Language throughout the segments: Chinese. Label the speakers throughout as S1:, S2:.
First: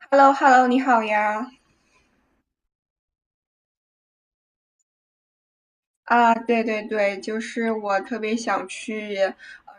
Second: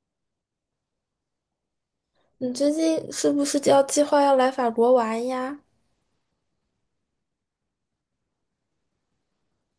S1: h e l l o h e l l o 你好呀！
S2: 你最近是不是要计划要来法国玩呀
S1: 啊，对对对，就是我特别想去，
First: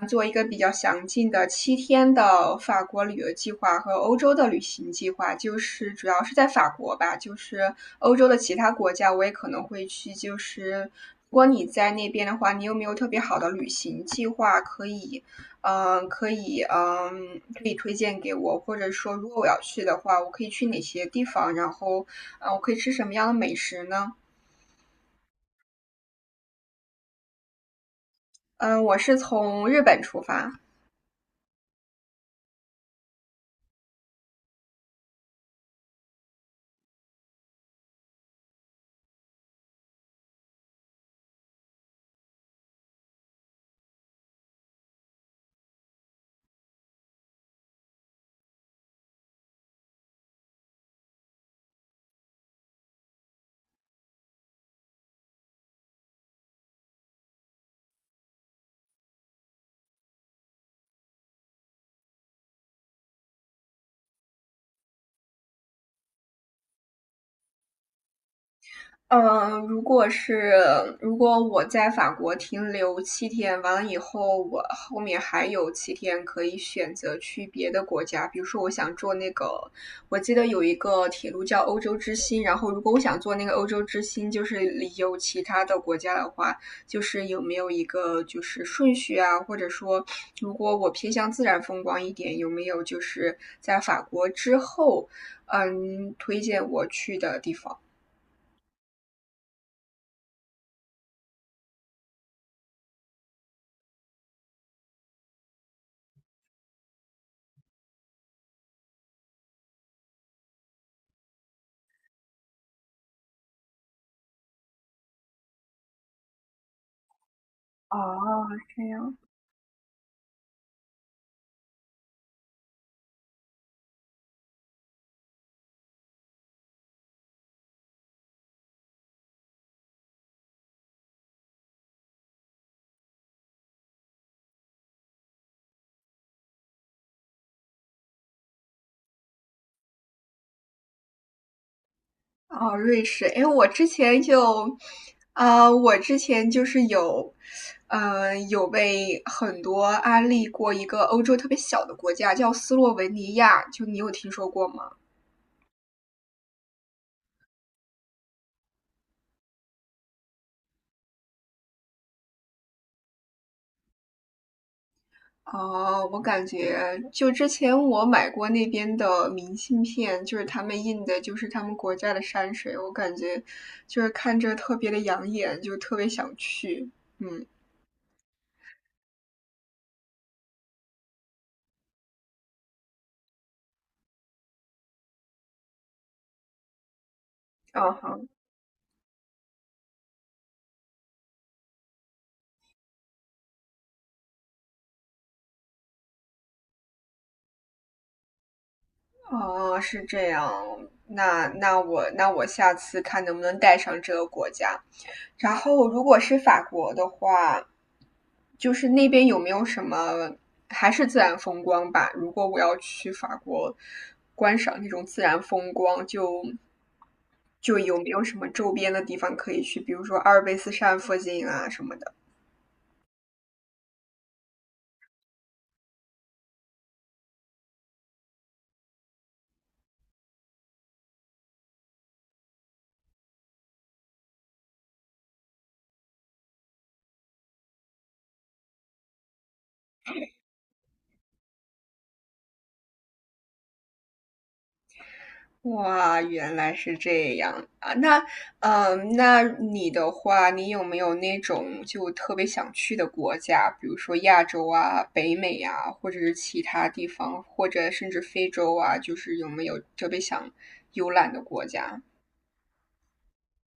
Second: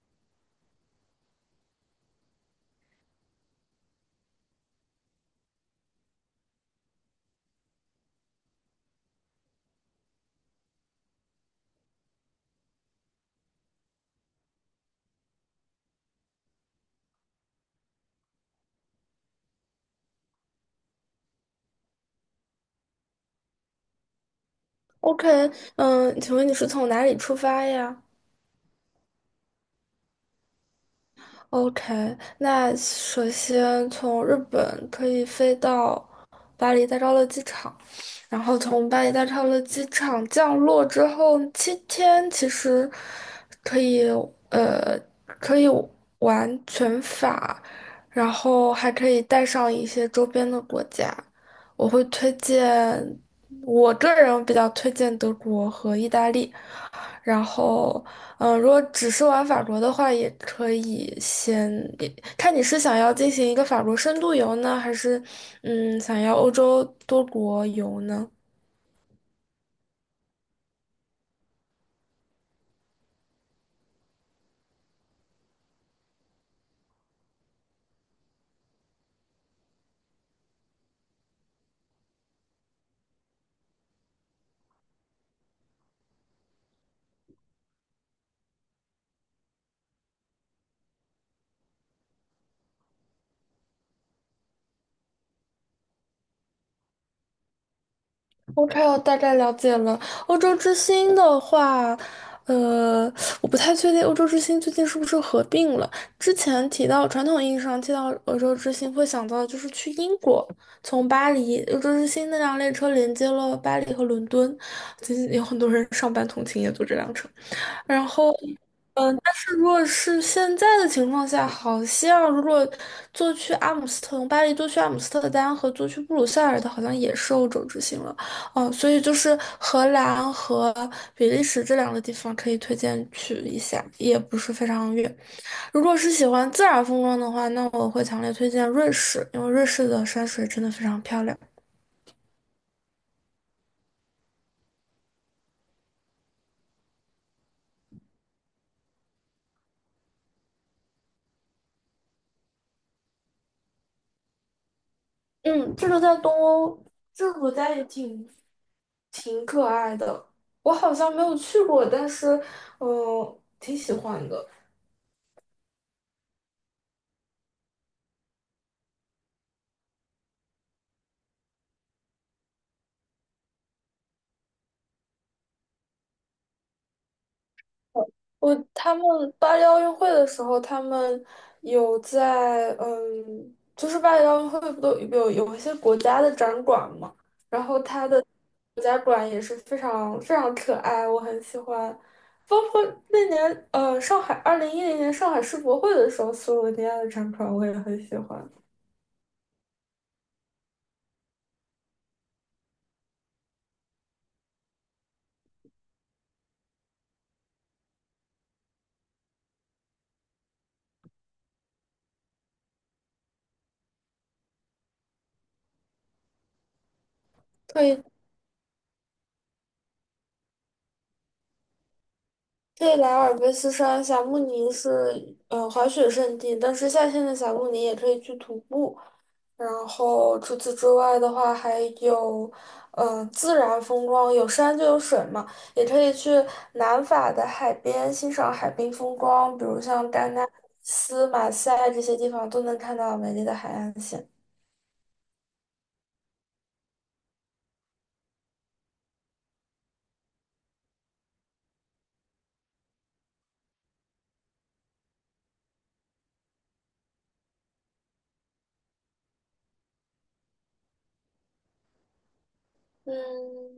S1: 做一个比较详尽的七天的法国旅游计划和欧洲的旅行计划，就是主要是在法国吧，就是欧洲的其他国家我也可能会去。就是如果你在那边的话，你有没有特别好的旅行计划可以推荐给我，或者说如果我要去的话，我可以去哪些地方，然后，我可以吃什么样的美食呢？
S2: ？OK，请问你是从哪里出发呀？
S1: 嗯，我是从日本出发。
S2: OK，那首先从日本可以飞到巴黎戴高乐机场，然后从巴黎戴高乐机场降落之后七天，其实可以呃可以玩全法，然后还可以带上一些周边的国家。我会推荐，我个人比较推荐德国和意大利。然后，如果只是玩法国的话，也可以也看你是想要进行一个法国深度游呢，还是想要欧洲多国游呢？
S1: 嗯，如果是如果我在法国停留七天，完了以后，我后面还有七天可以选择去别的国家，比如说我想坐那个，我记得有一个铁路叫欧洲之星，然后如果我想坐那个欧洲之星，就是有其他的国家的话，就是有没有一个就是顺序啊，或者说如果我偏向自然风光一点，有没有就是在法国之后，推荐我去的地方？
S2: OK，我大概了解了。欧洲之星的话，呃，我不太确定欧洲之星最近是不是合并了。之前提到传统意义上提到欧洲之星，会想到的就是去英国，从巴黎，欧洲之星那辆列车连接了巴黎和伦敦，最近有很多人上班通勤也坐这辆车。
S1: 哦，
S2: 然后，
S1: 这样。
S2: 但是如果是现在的情况下，好像如果坐去阿姆斯特从巴黎坐去阿姆斯特丹和坐去布鲁塞尔的，好像也是欧洲之行了。哦，所以就是荷兰和比利时这两个地方可以推荐去一下，也不是非常远。如果是喜欢自然风光的话，那我会强烈推荐瑞士，因为瑞士的山水真的非常漂亮。
S1: 哦，瑞士，哎，我之前就，啊、我之前就是有，有被很多安利过一个欧洲特别小的国家，叫斯洛文尼亚，就你有听说过吗？
S2: 嗯，这个在东欧，这个国家也挺可爱的。我好像没有去过，但是挺喜欢的。
S1: 哦，我感觉就之前我买过那边的明信片，就是他们印的，就是他们国家的山水，我感觉就是看着特别的养眼，就特别想去，嗯，
S2: 他们巴黎奥运会的时候，他们有在就是巴黎奥运会不都有一些国家的展馆嘛，然后
S1: 啊
S2: 它
S1: 好。
S2: 的国家馆也是非常非常可爱，我很喜欢。包括那年上海2010年上海世博会的时候，斯洛文尼亚的展馆我也很喜欢。
S1: 哦，是这样。那我下次看能不能带上这个国家。然后，如果是法国的话，就是那边有没有什么还是自然风光吧？如果我要去法国观赏那种自然风光，就有
S2: 对。
S1: 没有什么周边的地方可以去，比如说阿尔卑斯山附近啊什么的。
S2: 对，莱尔卑斯山霞慕尼是滑雪胜地，但是夏天的霞慕尼也可以去徒步。然后除此之外的话，还有自然风光，有山就有水嘛，也可以去南法的海边欣赏海滨风光，比如像戛纳、马赛这些地方都能看到美丽的海岸线。
S1: 哇，原来是这样啊！那你的话，你有没有那种就特别想去的国家，比如说亚洲啊、北美啊，或者是其他地方，或者甚至非洲啊，就是有没有特别想游览的国家。
S2: 嗯，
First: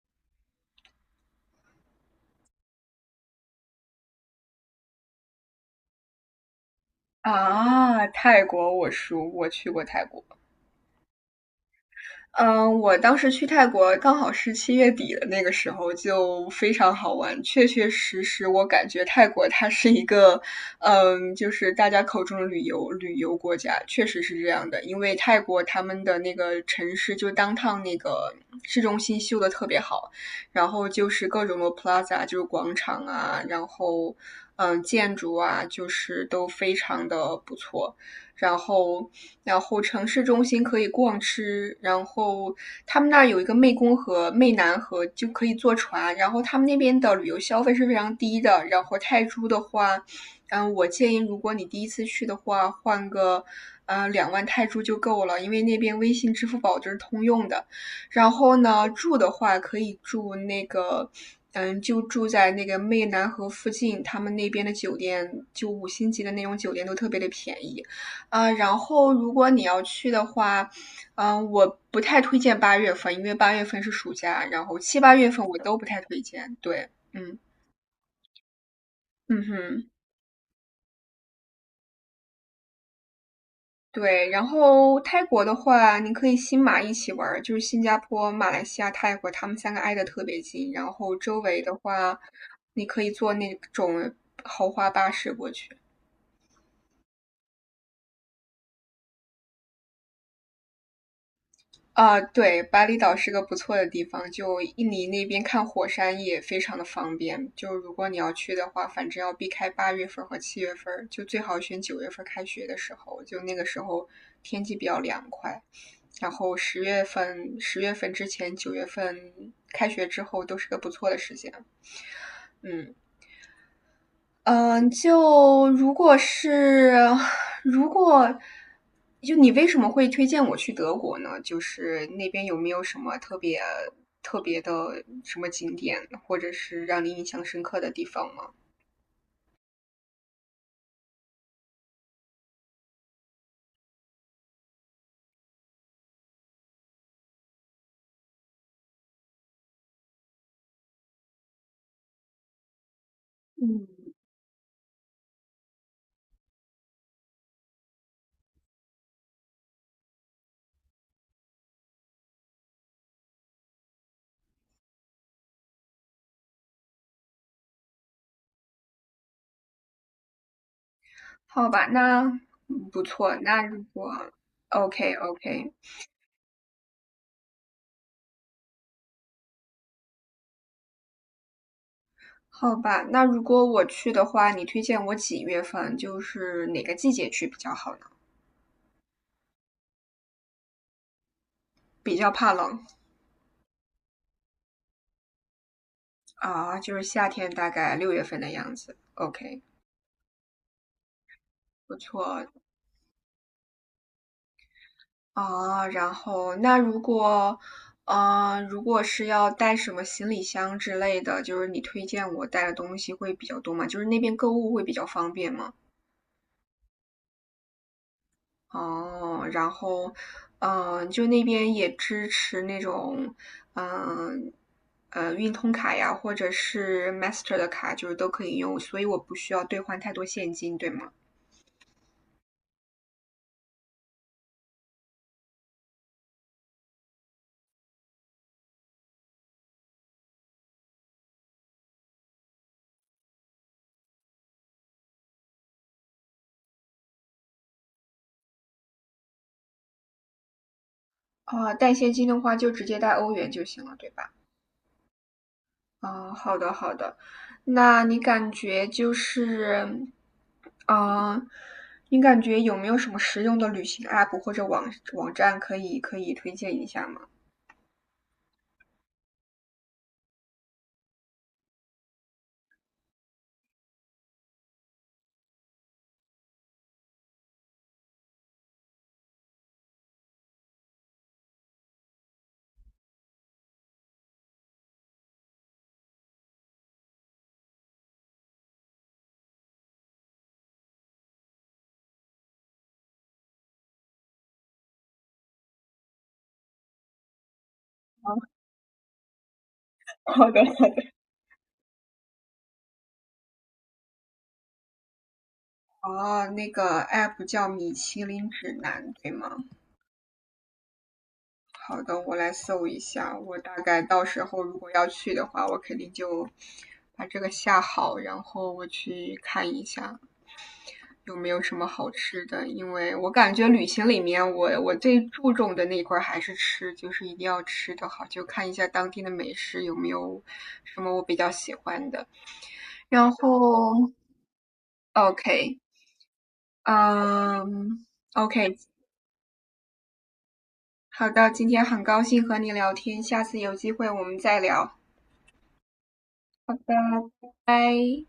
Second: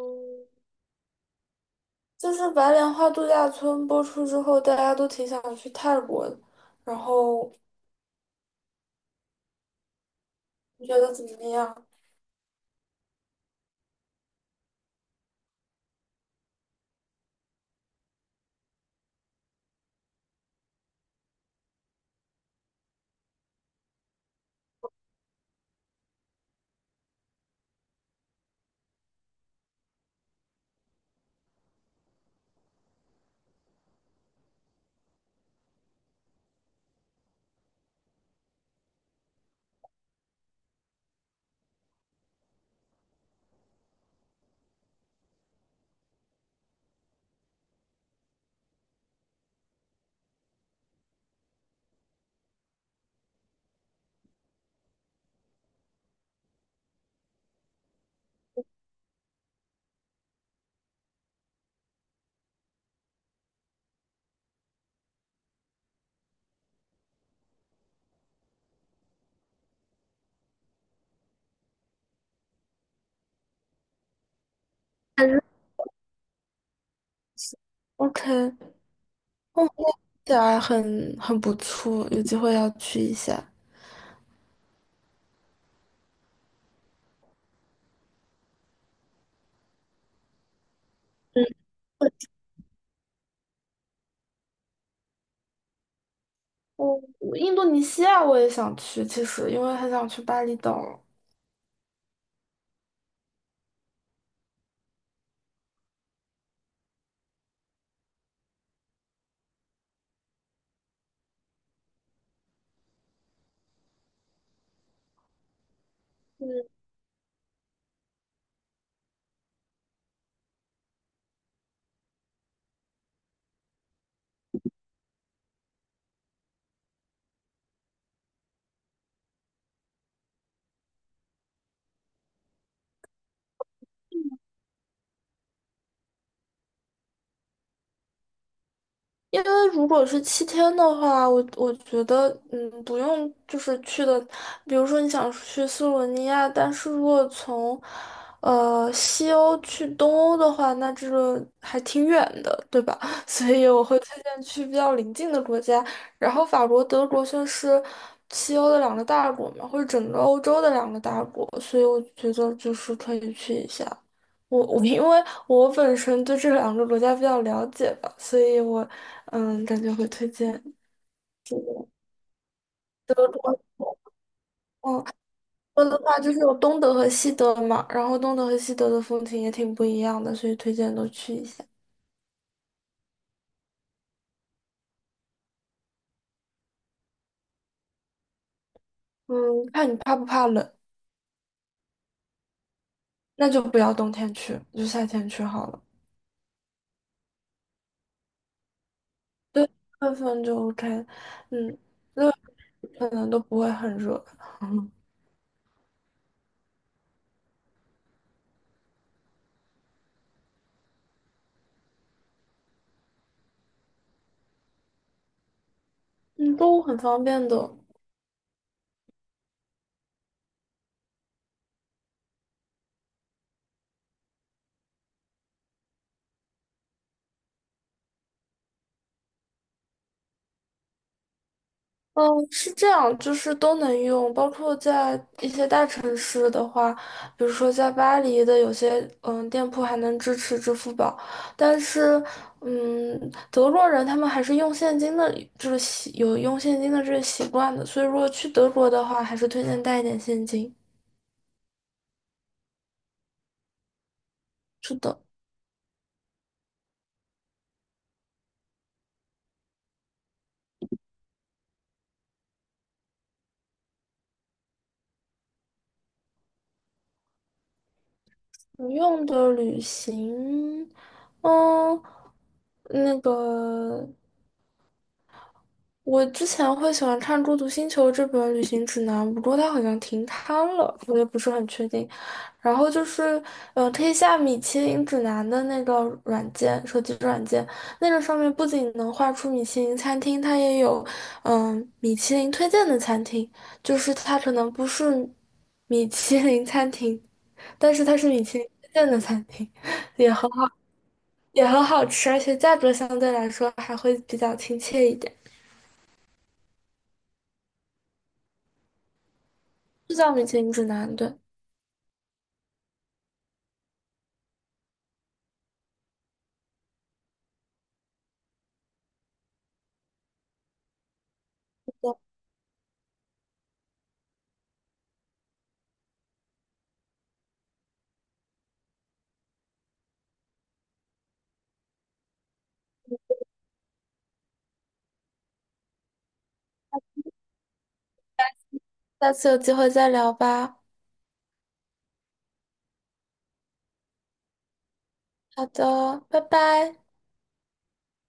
S2: 就是白莲花度假村播出之后，大家都挺想去泰国的，然后
S1: 啊？泰国，我熟，我去过泰国。
S2: 你觉得怎么样？
S1: 嗯，我当时去泰国刚好是7月底的那个时候，就非常好玩。确确实实，我感觉泰国它是一个，就是大家口中的旅游国家，确实是这样的。因为泰国他们的那个城市，就当趟那个市中心修的特别好，然后就是各种的 plaza，就是广场啊，然后建筑啊，就是都非常的不错。然后然后城市中心可以逛吃，然后他们那儿有一个湄公河、湄南河，就可以坐船。然后他们那边的旅游消费是非常低的。然后泰铢的话，我建议如果你第一次去的话，换个2万泰铢就够了，因为那边微信、支付宝就是通用的。然后呢，住的话可以住那个，就住在那个湄南河附近，他们那边的酒店就5星级的那种酒店都特别的便宜。啊，然后如果你要去的话，我不太推荐八月份，因为八月份是暑假，然后七八
S2: 还
S1: 月
S2: 是
S1: 份我都不太推荐。对，嗯
S2: OK，
S1: 嗯
S2: 哦，
S1: 哼，
S2: 起来很不错，有机会要去一下。
S1: 对。然后泰国的话，你可以新马一起玩儿，就是新加坡、马来西亚、泰国，他们3个挨得特别近。然后周
S2: 嗯，
S1: 围的话，你可以坐那种豪华巴士过去。
S2: 我印度尼西亚我也想去，其实因为很想去巴厘岛。
S1: 啊，对，巴厘岛是个不错的地方，就印尼那边看火山也非常的方便。就如果你要去的话，反正要避开8月份和7月份，就最好选九月份开学的时候，就那个时候天气比较凉快。然后
S2: 嗯。
S1: 十月份，十月份之前，九月份开学之后都是个不错的时间。嗯。嗯，就如果是 如果就你为什么会推荐我去德国呢？就是那边有没有什么特别特别的什么景点，或者是让你印象深刻的地方吗？
S2: 因为如果是七天的话，我觉得，不用就是去的，比如说你想去斯洛文尼亚，但是如果从，西欧去东欧的话，那这个还挺远的，对吧？所以我会推荐去比较邻近的国家，然后法国、德国算是西欧的两个大国嘛，或者整个欧洲的两个大国，所以我觉得就是可以去一下。我因为我本身对这两个国家比较了解吧，所以我感觉会推荐
S1: 好吧，那不
S2: 德
S1: 错。
S2: 国。
S1: 那OK OK，
S2: 德国的话就是有东德和西德嘛，然后东德和西德的风情也挺不一样的，所以推荐都去一下。
S1: 好吧，那如果我去的话，你推荐我几月份？就是哪个季节去比较好呢？
S2: 嗯，看你怕不怕冷，
S1: 比较怕冷。
S2: 那就不要冬天去，就夏天去好了。
S1: 啊，就是夏天大概6月份的样子。OK，
S2: 对，6月份就 OK，嗯，
S1: 不错。
S2: 可能都不会很热，
S1: 啊，然后那如果，嗯呃，如果是要带什么行李箱之类的，就是你推荐我带的东西会比较多嘛？就是那边购物会比较方便嘛？
S2: 嗯，都很方便的。
S1: 哦，然后，就那边也支持那种，嗯、运通卡呀，或者是 Master 的卡，就是都可以用，所以我不需要兑换太多现金，对吗？
S2: 嗯，是这样，就是都能用，包括在一些大城市的话，比如说在巴黎的有些店铺还能支持支付宝，但是嗯，德国人他们还是用现金的，就是有用现金的这个习惯的，所以如果去德国的话，还是推荐带一点现金。
S1: 啊、带现金的话就直接带欧元就行了，对吧？
S2: 是的，
S1: 哦，好的好的，那你感觉就是，嗯，你感觉有没有什么实用的旅行 app 或者网站可以推荐一下吗？
S2: 不用的旅行，嗯，那个。我之前会喜欢看《孤独星球》这本旅行指南，不过它好像停刊了，我也不是很确定。然后就是，可以下米其林指南的那个软件，手机软件，那个上面不仅能画出米其林餐厅，它也有，嗯、米其林推荐的餐厅，就是它可能不是米其林餐厅，但是它是米其林推荐的餐厅，也很
S1: 好的，
S2: 好，
S1: 好的，
S2: 也很好吃，而且价格相对来说还会比较亲切一点。
S1: 哦，那个 app 叫米其林指南，对吗？
S2: 就叫米其林指南，对。
S1: 好的，我来搜一下，我大概到时候如果要去的话，我肯定就把这个下好，然后我去看一下。有没有什么好吃的？因为我感觉旅行里面我，我最注重的那一块儿还是吃，就是一定要吃的好，就看一下当地的美食有没有什么我比较喜欢的。然后，OK，嗯，OK，
S2: 下次有机会再聊吧。
S1: 好的，今天很高兴和你聊天，下次有机会我们再聊，
S2: 好的，拜
S1: 拜
S2: 拜。
S1: 拜。